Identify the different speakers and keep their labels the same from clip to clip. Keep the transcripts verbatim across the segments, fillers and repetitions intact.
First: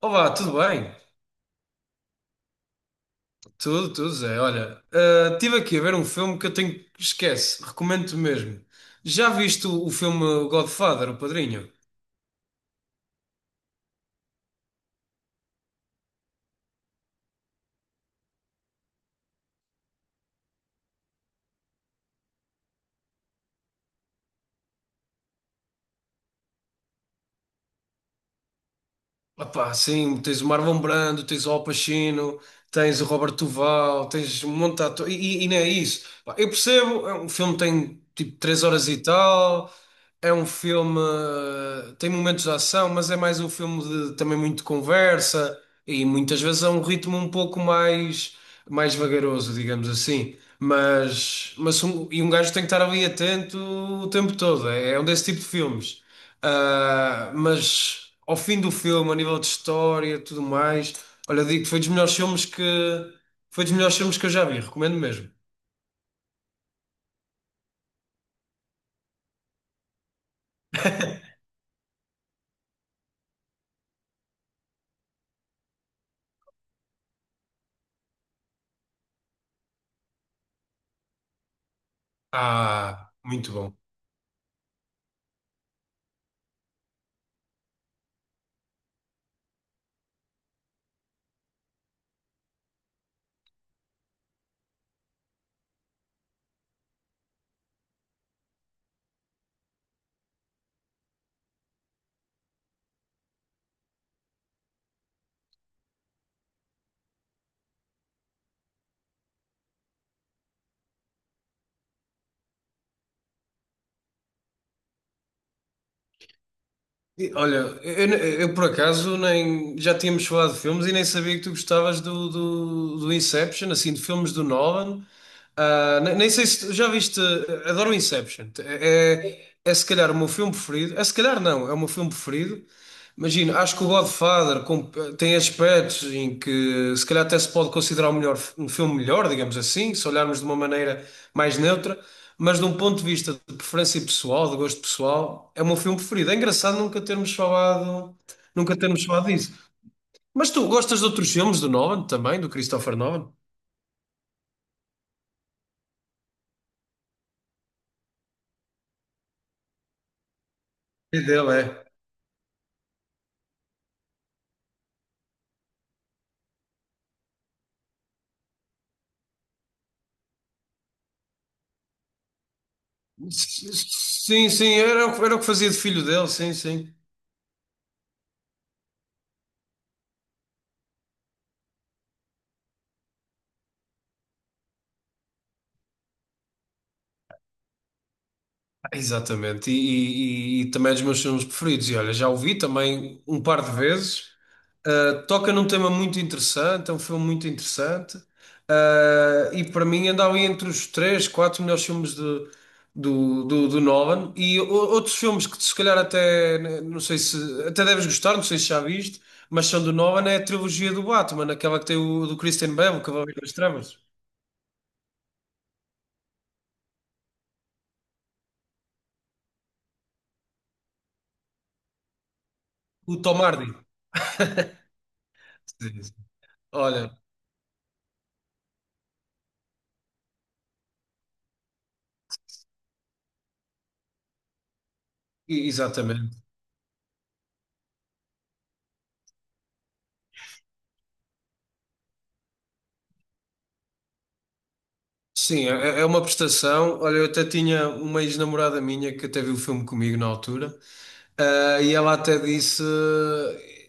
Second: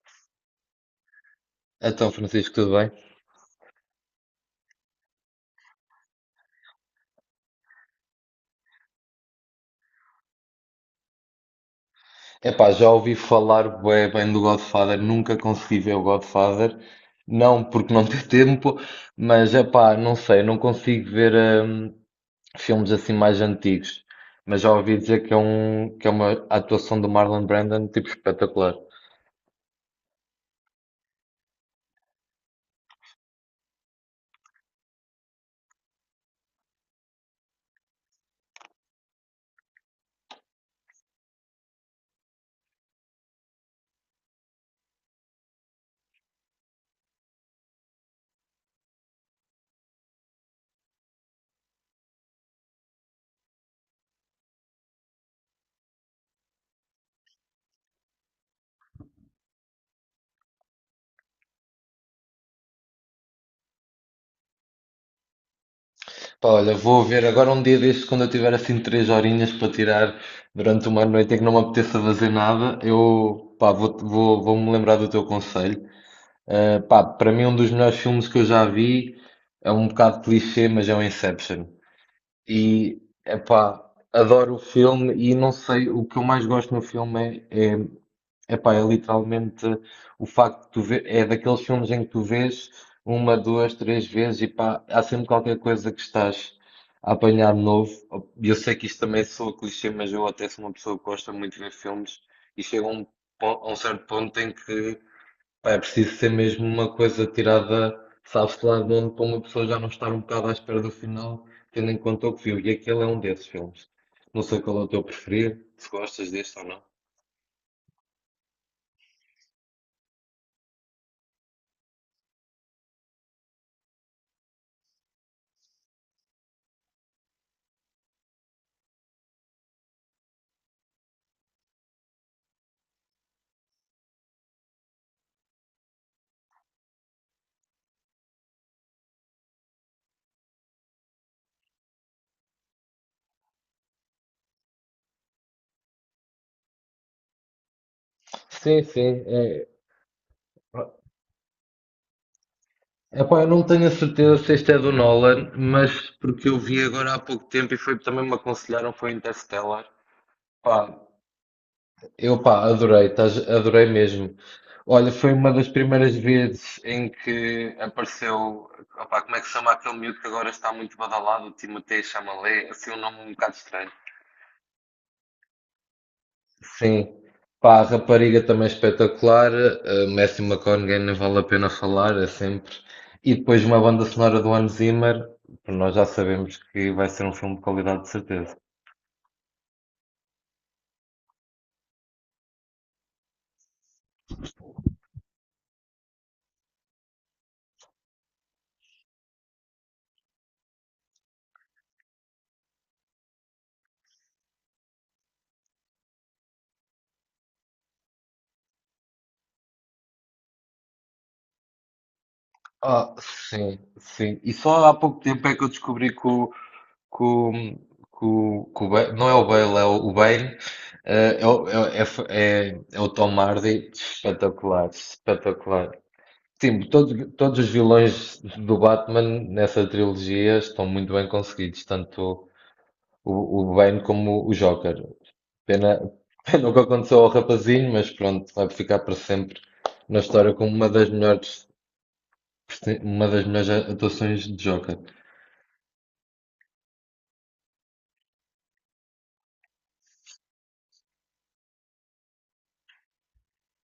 Speaker 1: Olá, tudo bem?
Speaker 2: Então, Francisco, tudo bem?
Speaker 1: Tudo, tudo, Zé. Olha, ah, estive aqui a ver um filme que eu tenho. Esquece, recomendo-te mesmo. Já viste o, o filme Godfather, O Padrinho?
Speaker 2: Epá, já ouvi falar bué bem do Godfather, nunca consegui ver o Godfather. Não porque não tenho tempo, mas epá, não sei, não consigo ver hum, filmes assim mais antigos. Mas já ouvi dizer que é um, que é uma atuação do Marlon Brando tipo espetacular.
Speaker 1: Epá, sim, tens o Marlon Brando, tens o Al Pacino, tens o Robert Duval, tens um monte de atores, e, e- e não é isso. Pá, eu percebo, é um filme que tem tipo três horas e tal, é um filme, eh, tem momentos de ação, mas é mais um filme de também muito conversa e muitas vezes é um ritmo um pouco mais, mais vagaroso, digamos assim. Mas, mas um, e um gajo tem que estar ali atento o tempo todo, é, é um desse tipo de filmes. Ah, mas ao fim do filme, a nível de história e tudo mais, olha, eu digo que foi dos melhores filmes que foi dos melhores filmes que eu já vi, recomendo mesmo.
Speaker 2: Pá, olha, vou ver agora um dia destes quando eu tiver assim três horinhas para tirar durante uma noite em que não me apeteça fazer nada, eu pá, vou, vou, vou-me lembrar do teu conselho. Uh, pá, para mim, um dos melhores filmes que eu já vi é um bocado clichê, mas é o Inception. E,
Speaker 1: Ah, muito
Speaker 2: epá,
Speaker 1: bom.
Speaker 2: adoro o filme e não sei, o que eu mais gosto no filme é, é, epá, é literalmente o facto de tu ver, é daqueles filmes em que tu vês uma, duas, três vezes e pá, há sempre qualquer coisa que estás a apanhar de novo. E eu sei que isto também soa clichê, mas eu até sou uma pessoa que gosta muito de ver filmes e chega a um, pon- a um certo ponto em que pá, é preciso ser mesmo uma coisa tirada, sabe-se lá de onde, para uma pessoa já não estar um bocado à espera do final, tendo em conta o que viu. E aquele é um desses filmes. Não sei qual é o teu preferido, se gostas deste ou não.
Speaker 1: E, olha, eu, eu- eu, por acaso nem já tínhamos falado de filmes e nem sabia que tu gostavas do, do, do Inception, assim, de filmes do Nolan. Ah, ne- nem sei se tu já viste. Adoro o Inception. É, é, é se calhar o meu filme preferido. É se calhar não, é o meu filme preferido. Imagina, acho que o Godfather com- tem aspectos em que se calhar até se pode considerar o melhor, um filme melhor, digamos assim, se olharmos de uma maneira mais neutra. Mas de um ponto de vista de preferência pessoal, de gosto pessoal, é o meu filme preferido. É engraçado nunca termos falado, nunca
Speaker 2: Sim,
Speaker 1: termos
Speaker 2: sim.
Speaker 1: falado disso.
Speaker 2: É...
Speaker 1: Mas tu gostas de outros filmes do Nolan também, do Christopher Nolan?
Speaker 2: Epá, eu não tenho a certeza se este é do Nolan, mas porque eu vi agora há pouco tempo e foi também me aconselharam, foi Interstellar. Pá,
Speaker 1: É dele, é.
Speaker 2: eu, pá, adorei, estás- adorei mesmo. Olha, foi uma das primeiras vezes em que apareceu, opá, como é que se chama aquele miúdo que agora está muito badalado, o Timothée Chalamet, assim um nome um bocado
Speaker 1: S-
Speaker 2: estranho.
Speaker 1: Sim, sim, era o, que- era o que fazia de filho dele, sim, sim.
Speaker 2: Sim, pá, a rapariga também espetacular, eh, Matthew McConaughey nem vale a pena falar, é sempre. E depois uma banda sonora do Hans Zimmer, que nós já sabemos que vai ser um filme de qualidade de certeza.
Speaker 1: Exatamente, e, e- e também é dos meus filmes preferidos. E olha, já o vi também um par de vezes. Uh, toca num tema muito interessante, é um filme muito interessante. Uh, e para mim anda ali entre os três, quatro melhores filmes de- do, do, do Nolan. E o- outros filmes que se calhar até, né, não sei se, até deves gostar, não sei se já viste, mas são do Nolan, é a trilogia do Batman, aquela que tem o do Christian Bale, o
Speaker 2: Ah,
Speaker 1: Cavaleiro das
Speaker 2: sim,
Speaker 1: Trevas,
Speaker 2: sim. E só há pouco tempo é que eu descobri que o com, com, com o Bale, não é o Bale, é o, o Bane, eh, é, o- é, o- é, f- é, é o
Speaker 1: o
Speaker 2: Tom
Speaker 1: Tom Hardy.
Speaker 2: Hardy, espetacular, espetacular. Sim, todos,
Speaker 1: Olha,
Speaker 2: todos os vilões do Batman nessa trilogia estão muito bem conseguidos, tanto o, o Bane como o Joker.
Speaker 1: e-
Speaker 2: Pena,
Speaker 1: exatamente.
Speaker 2: pena o que aconteceu ao rapazinho, mas pronto, vai ficar para sempre na história como uma das melhores, presen- uma das melhores atuações de Joker.
Speaker 1: Sim, é é é uma prestação. Olha, eu até tinha uma ex-namorada minha que até viu o filme comigo na altura, ah, e ela até disse.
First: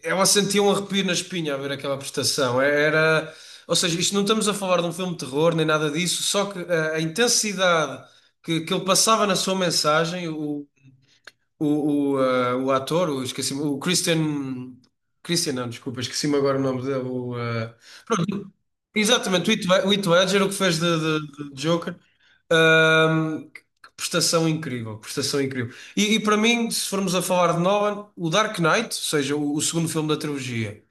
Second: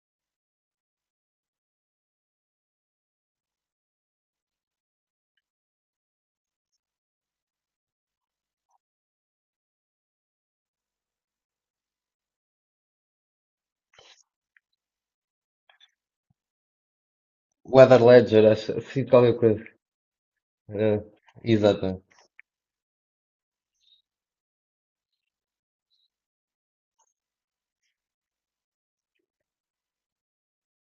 Speaker 1: Ela sentia um arrepio na espinha a ver aquela prestação. É, era. Ou seja, isto não estamos a falar de um filme de terror nem nada disso, só que ah, a intensidade que, que ele passava na sua mensagem, o, o, o, ah, o ator, o, esqueci-me, o Christian. Christian, não, desculpa, esqueci-me agora o nome dele.
Speaker 2: O Heath Ledger, acho, sim, qualquer
Speaker 1: Exatamente, o
Speaker 2: coisa.
Speaker 1: Heath Led- o Heath Ledger, o que fez de,
Speaker 2: Eh,
Speaker 1: de- de Joker,
Speaker 2: Exatamente.
Speaker 1: ahm, que prestação incrível, prestação incrível. E, e para mim, se formos a falar de Nolan, o Dark Knight, ou seja, o, o segundo filme da trilogia,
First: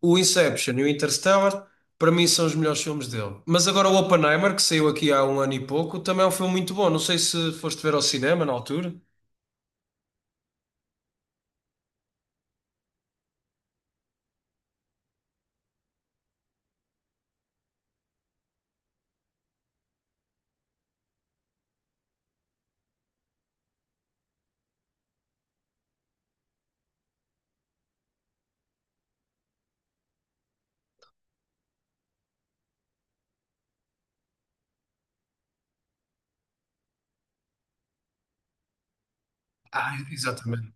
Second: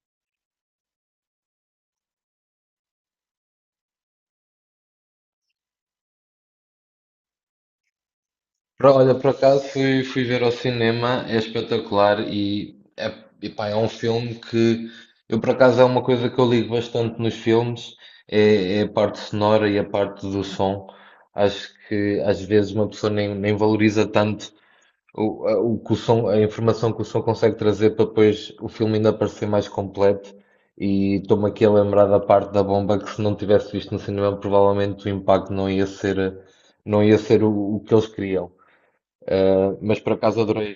Speaker 1: o Inception e o Interstellar, para mim são os melhores filmes dele. Mas agora o Oppenheimer, que saiu aqui há um ano e pouco, também é um filme muito bom. Não sei se foste ver ao cinema na altura.
Speaker 2: Pro- Olha, por acaso fui, fui ver ao cinema, é espetacular e é, epá, é um filme que eu por acaso é uma coisa que eu ligo bastante nos filmes, é, é a parte sonora e a parte do som. Acho que às vezes uma pessoa nem, nem valoriza tanto o, a, o que o som, a informação que o som consegue trazer para depois o filme ainda parecer mais completo. E estou-me aqui a lembrar da parte da bomba que se não tivesse visto no cinema, provavelmente o impacto não ia ser, não ia ser o o que eles queriam. Uh,
Speaker 1: Ah,
Speaker 2: mas por acaso
Speaker 1: exatamente.
Speaker 2: adorei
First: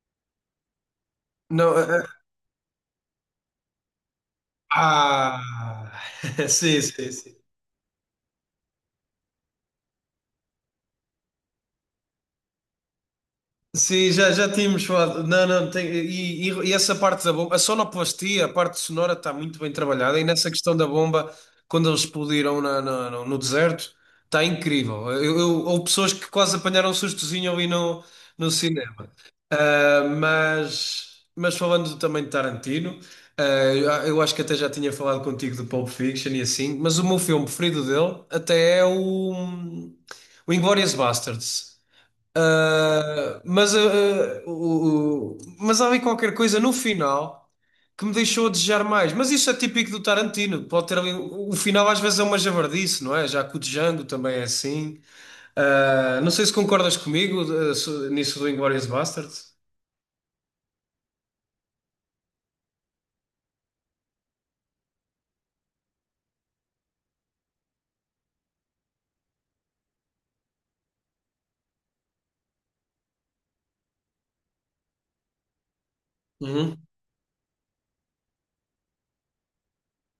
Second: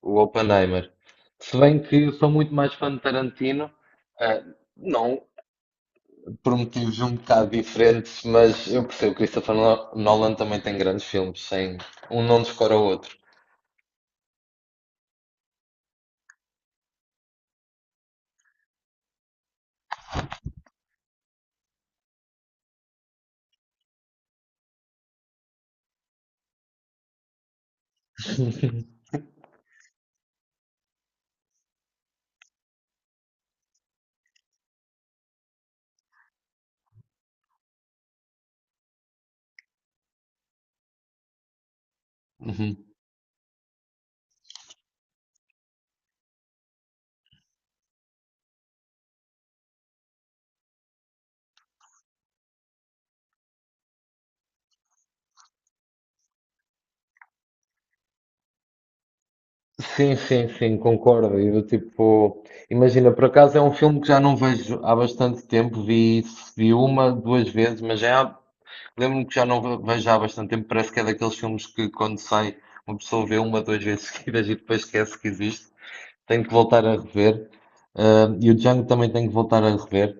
Speaker 2: o Oppenheimer. Se
Speaker 1: Não,
Speaker 2: bem
Speaker 1: eh,
Speaker 2: que
Speaker 1: eh,
Speaker 2: sou muito mais fã de Tarantino, uh, não
Speaker 1: ah,
Speaker 2: por
Speaker 1: sim,
Speaker 2: motivos
Speaker 1: sim,
Speaker 2: um
Speaker 1: sim.
Speaker 2: bocado diferentes, mas eu percebo que Christopher No- Nolan também tem grandes filmes, sem um não descora o outro.
Speaker 1: Sim, já, já tínhamos falado. Não, não, tem- e, e- e essa parte da bomba, a sonoplastia, a parte sonora está muito bem trabalhada. E nessa questão da bomba, quando eles explodiram na- na- no, no deserto, está incrível. Eu, eu- houve pessoas que quase apanharam um sustozinho ali no, no cinema. Ah, mas, mas falando também de Tarantino, ah, eu acho que até já tinha falado contigo do Pulp Fiction e assim, mas o meu filme preferido dele até é o, o Inglourious Basterds.
Speaker 2: Uhum.
Speaker 1: Ah, mas, ah, ah, o, o- mas há ali qualquer coisa no final que me deixou a desejar mais. Mas isso é típico do Tarantino. Pode ter ali, o final às vezes é uma javardice, não é? Já que o Django também é assim. Ah, não sei se concordas comigo, ah, so- nisso do Inglourious Basterds.
Speaker 2: Sim, sim, sim, concordo. E do tipo, imagina, por acaso é um filme que já não vejo há bastante tempo, vi, vi uma, duas vezes, mas já lembro-me que já não ve- vejo há bastante tempo, parece que é daqueles filmes que quando sai uma pessoa vê uma, duas vezes seguidas e depois esquece que existe. Tenho que
Speaker 1: Uhum.
Speaker 2: voltar a rever. Ah, e o Django também tenho que voltar a rever.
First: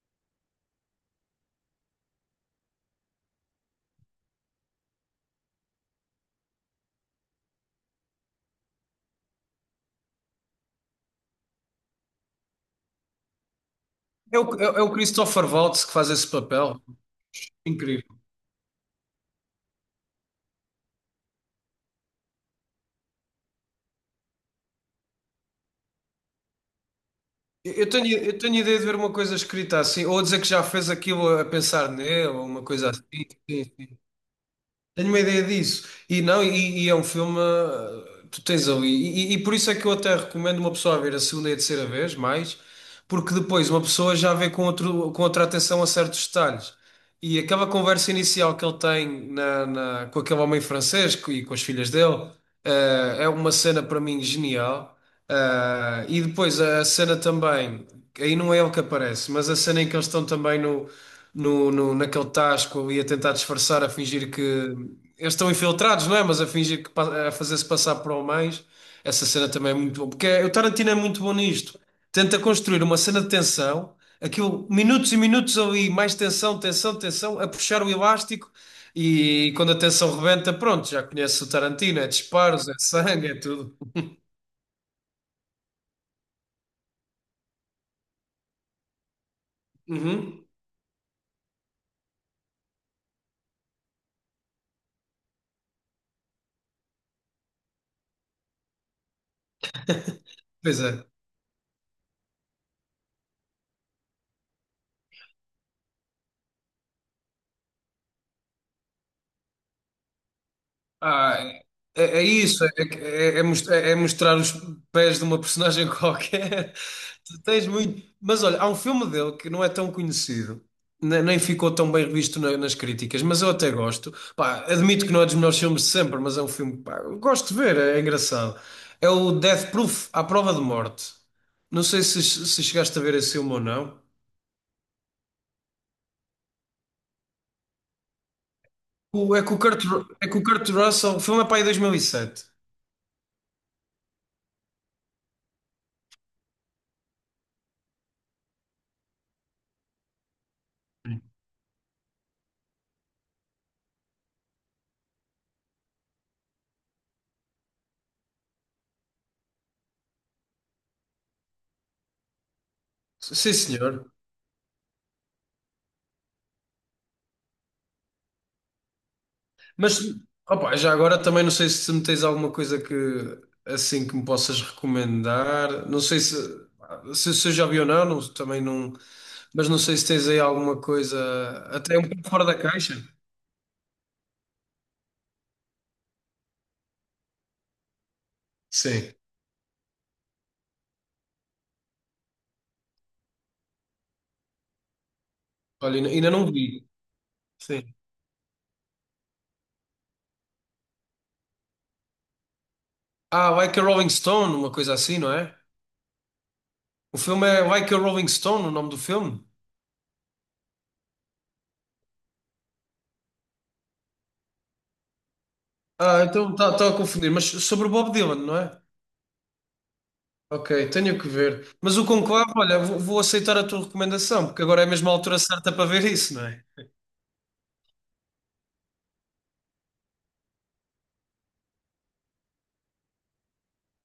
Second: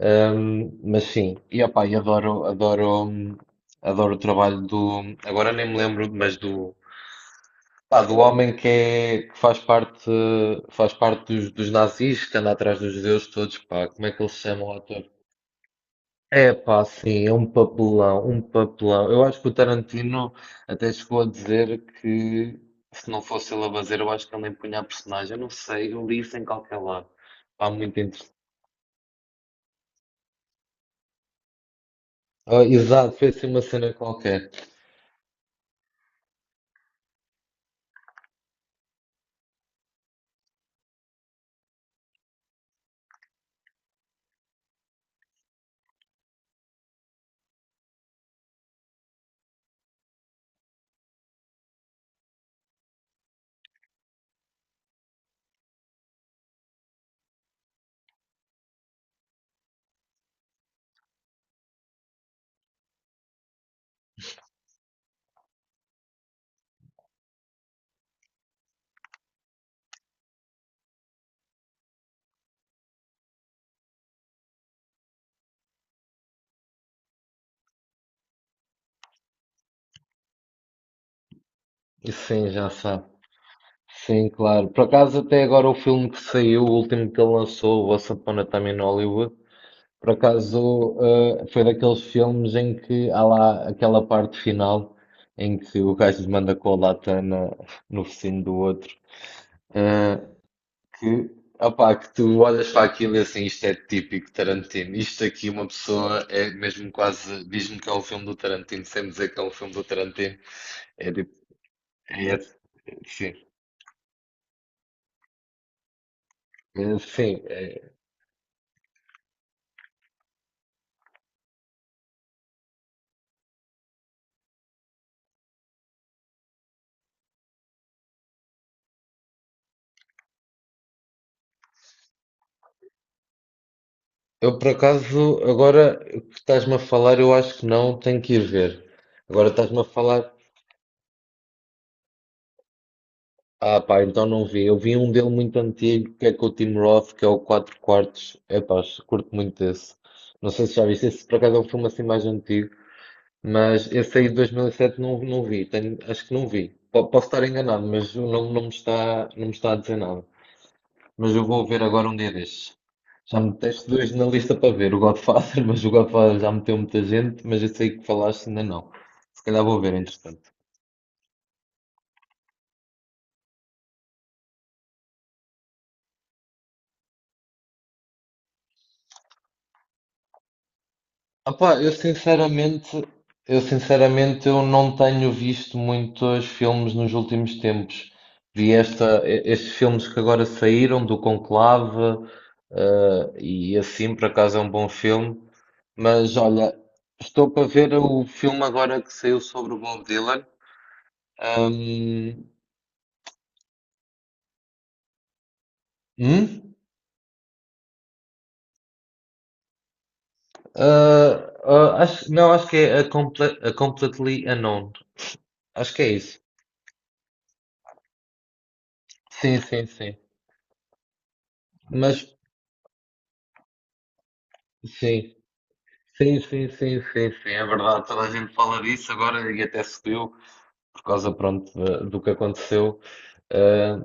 Speaker 2: Ahm, mas sim, e opá, e adoro, adoro, hum, adoro o trabalho do, agora nem me lembro, mas do, pá, do homem que, é, que faz parte, faz parte dos, dos nazis, que anda atrás dos judeus todos, pá, como é que eles se
Speaker 1: É o, é,
Speaker 2: chamam?
Speaker 1: é o Christopher Waltz que faz esse
Speaker 2: É
Speaker 1: papel.
Speaker 2: pá, sim, é um
Speaker 1: Incrível.
Speaker 2: papelão, um papelão. Eu acho que o Tarantino até chegou a dizer que se não fosse ele a fazer, eu acho que ele empunha a personagem. Eu não sei, eu li isso em qualquer lado. Pá,
Speaker 1: Eu eu
Speaker 2: muito
Speaker 1: tenho,
Speaker 2: interessante.
Speaker 1: eu tenho ideia de ver uma coisa escrita assim, ou a dizer que já fez aquilo a pensar nele, ou
Speaker 2: Ah,
Speaker 1: uma coisa assim.
Speaker 2: exato, foi assim uma
Speaker 1: Sim,
Speaker 2: cena
Speaker 1: sim.
Speaker 2: qualquer.
Speaker 1: Tenho uma ideia disso. E não, e, e é um filme. uh, Tu tens ali. E, e- e por isso é que eu até recomendo uma pessoa a ver a segunda e a terceira vez, mais, porque depois uma pessoa já vê com outro, com outra atenção a certos detalhes. E aquela conversa inicial que ele tem na, na- com aquele homem francês co- e com as filhas dele, eh, é uma cena para mim genial. Ah, e depois a a cena também, aí não é ele que aparece, mas a cena em que eles estão também no, no, no- naquele tasco ali a tentar disfarçar, a fingir que eles estão infiltrados, não é? Mas a fingir que pa- a fazer-se passar por homens, essa cena também é muito boa, porque é- o Tarantino é muito bom nisto. Tenta construir uma cena de tensão, aquilo, minutos e minutos ali, mais tensão, tensão, tensão, a puxar o elástico e quando a tensão rebenta, pronto, já conhece o Tarantino, é
Speaker 2: E sim,
Speaker 1: disparos,
Speaker 2: já
Speaker 1: é
Speaker 2: sabe.
Speaker 1: sangue, é tudo.
Speaker 2: Sim, claro. Por acaso, até agora o filme que saiu, o último que ele lançou, o Once Upon a Time in Hollywood, por
Speaker 1: Uhum.
Speaker 2: acaso, eh, foi daqueles filmes em que há lá aquela parte final em que o gajo manda com a lata na- no focinho do outro, eh,
Speaker 1: Pois é.
Speaker 2: que, opá, que tu olhas para aquilo e assim, isto é típico Tarantino. Isto aqui, uma pessoa é mesmo quase, diz-me que é um filme do Tarantino, sem me dizer que é um filme do Tarantino. É tipo,
Speaker 1: Ah, é, é
Speaker 2: é, esse-
Speaker 1: isso, é,
Speaker 2: sim,
Speaker 1: é- é mos- é é mostrar os pés de uma personagem qualquer.
Speaker 2: é, sim.
Speaker 1: Tu
Speaker 2: é.
Speaker 1: tens muito. Mas olha, há um filme dele que não é tão conhecido, ne- nem ficou tão bem visto na- nas críticas, mas eu até gosto. Pá, admito que não é dos melhores filmes de sempre, mas é um filme que pá, eu gosto de ver, é é engraçado. É o Death Proof, à prova de morte. Não sei se, se chegaste a ver esse filme ou não.
Speaker 2: Eu, por acaso, agora que estás-me a falar, eu acho que não, tenho que ir ver.
Speaker 1: O- É
Speaker 2: Agora
Speaker 1: com o
Speaker 2: estás-me
Speaker 1: Kurt,
Speaker 2: a
Speaker 1: Ru- é
Speaker 2: falar.
Speaker 1: com o Kurt Russell, o filme é para aí dois mil e sete.
Speaker 2: Ah, pá, então não vi. Eu vi um dele muito antigo, que é com o Tim Roth, que é o Quatro Quartos. É pá, curto muito esse. Não sei se já viste. Esse por acaso é um filme assim mais antigo, mas esse aí de dois mil e sete não, não vi. Tenho- acho que não vi. Po- posso estar enganado, mas o nome não me está, não me está a dizer nada. Mas eu vou ver agora um dia destes. Já
Speaker 1: Sim,
Speaker 2: meteste dois
Speaker 1: senhor.
Speaker 2: na lista para ver, o Godfather, mas o Godfather já meteu muita gente, mas esse aí que falaste ainda não. Se calhar vou ver,
Speaker 1: Mas,
Speaker 2: entretanto.
Speaker 1: opa, já agora também não sei se me tens alguma coisa que assim que me possas recomendar. Não sei se, se, se eu já vi ou não, não- também não. Mas não sei se tens aí alguma coisa
Speaker 2: Opá, eu
Speaker 1: até um pouco fora da
Speaker 2: sinceramente,
Speaker 1: caixa.
Speaker 2: eu sinceramente eu não tenho visto muitos filmes nos últimos tempos. Vi
Speaker 1: Sim.
Speaker 2: esta, e- estes filmes que agora saíram do Conclave, eh, e assim por acaso é um bom filme.
Speaker 1: Olha, ainda ainda
Speaker 2: Mas
Speaker 1: não
Speaker 2: olha,
Speaker 1: vi.
Speaker 2: estou para ver
Speaker 1: Sim.
Speaker 2: o filme agora que saiu sobre o Bob Dylan. Ahm,
Speaker 1: Ah, Like a Rolling Stone, uma coisa assim, não é?
Speaker 2: hum?
Speaker 1: O filme é Like a Rolling Stone, o nome do filme?
Speaker 2: Ah, ah, acho, não, acho que é a, Comple- a Completely Unknown. Acho que é
Speaker 1: Ah,
Speaker 2: isso.
Speaker 1: então está a confundir. Mas sobre o Bob Dylan, não é?
Speaker 2: Sim, sim, sim.
Speaker 1: Ok, tenho que ver. Mas o
Speaker 2: Mas
Speaker 1: conclave, olha, vou, vou aceitar a tua recomendação, porque agora é mesmo a
Speaker 2: sim.
Speaker 1: altura certa para ver isso,
Speaker 2: Sim,
Speaker 1: não é?
Speaker 2: sim, sim, sim, sim, é verdade. Toda a gente fala disso agora e até subiu por causa, pronto, da- do que aconteceu. Ah,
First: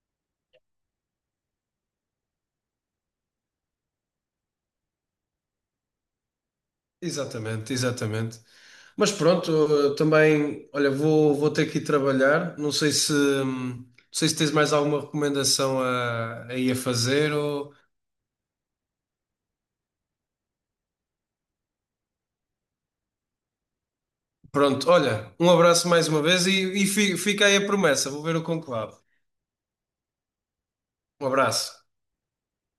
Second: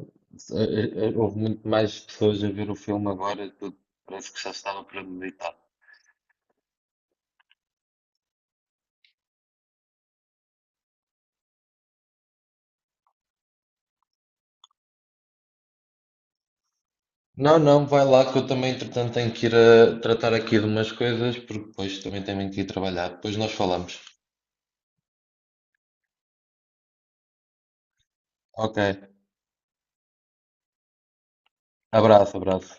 Speaker 2: eh, eh, houve muito mais pessoas a ver o filme agora, tudo, parece que já estava premeditado.
Speaker 1: Exatamente, exatamente. Mas pronto, eu também, olha, vou, vou ter que ir trabalhar. Não sei se, hum, não sei se tens mais alguma recomendação a, a ir a fazer
Speaker 2: Não,
Speaker 1: ou...
Speaker 2: não, vai lá que eu também, entretanto, tenho que ir a tratar aqui de umas coisas, porque depois também tenho que ir trabalhar. Depois nós falamos.
Speaker 1: Pronto, olha, um abraço mais uma vez e, e fi- fica aí a promessa. Vou ver o
Speaker 2: Ok,
Speaker 1: conclave. Um abraço.
Speaker 2: abraço, abraço.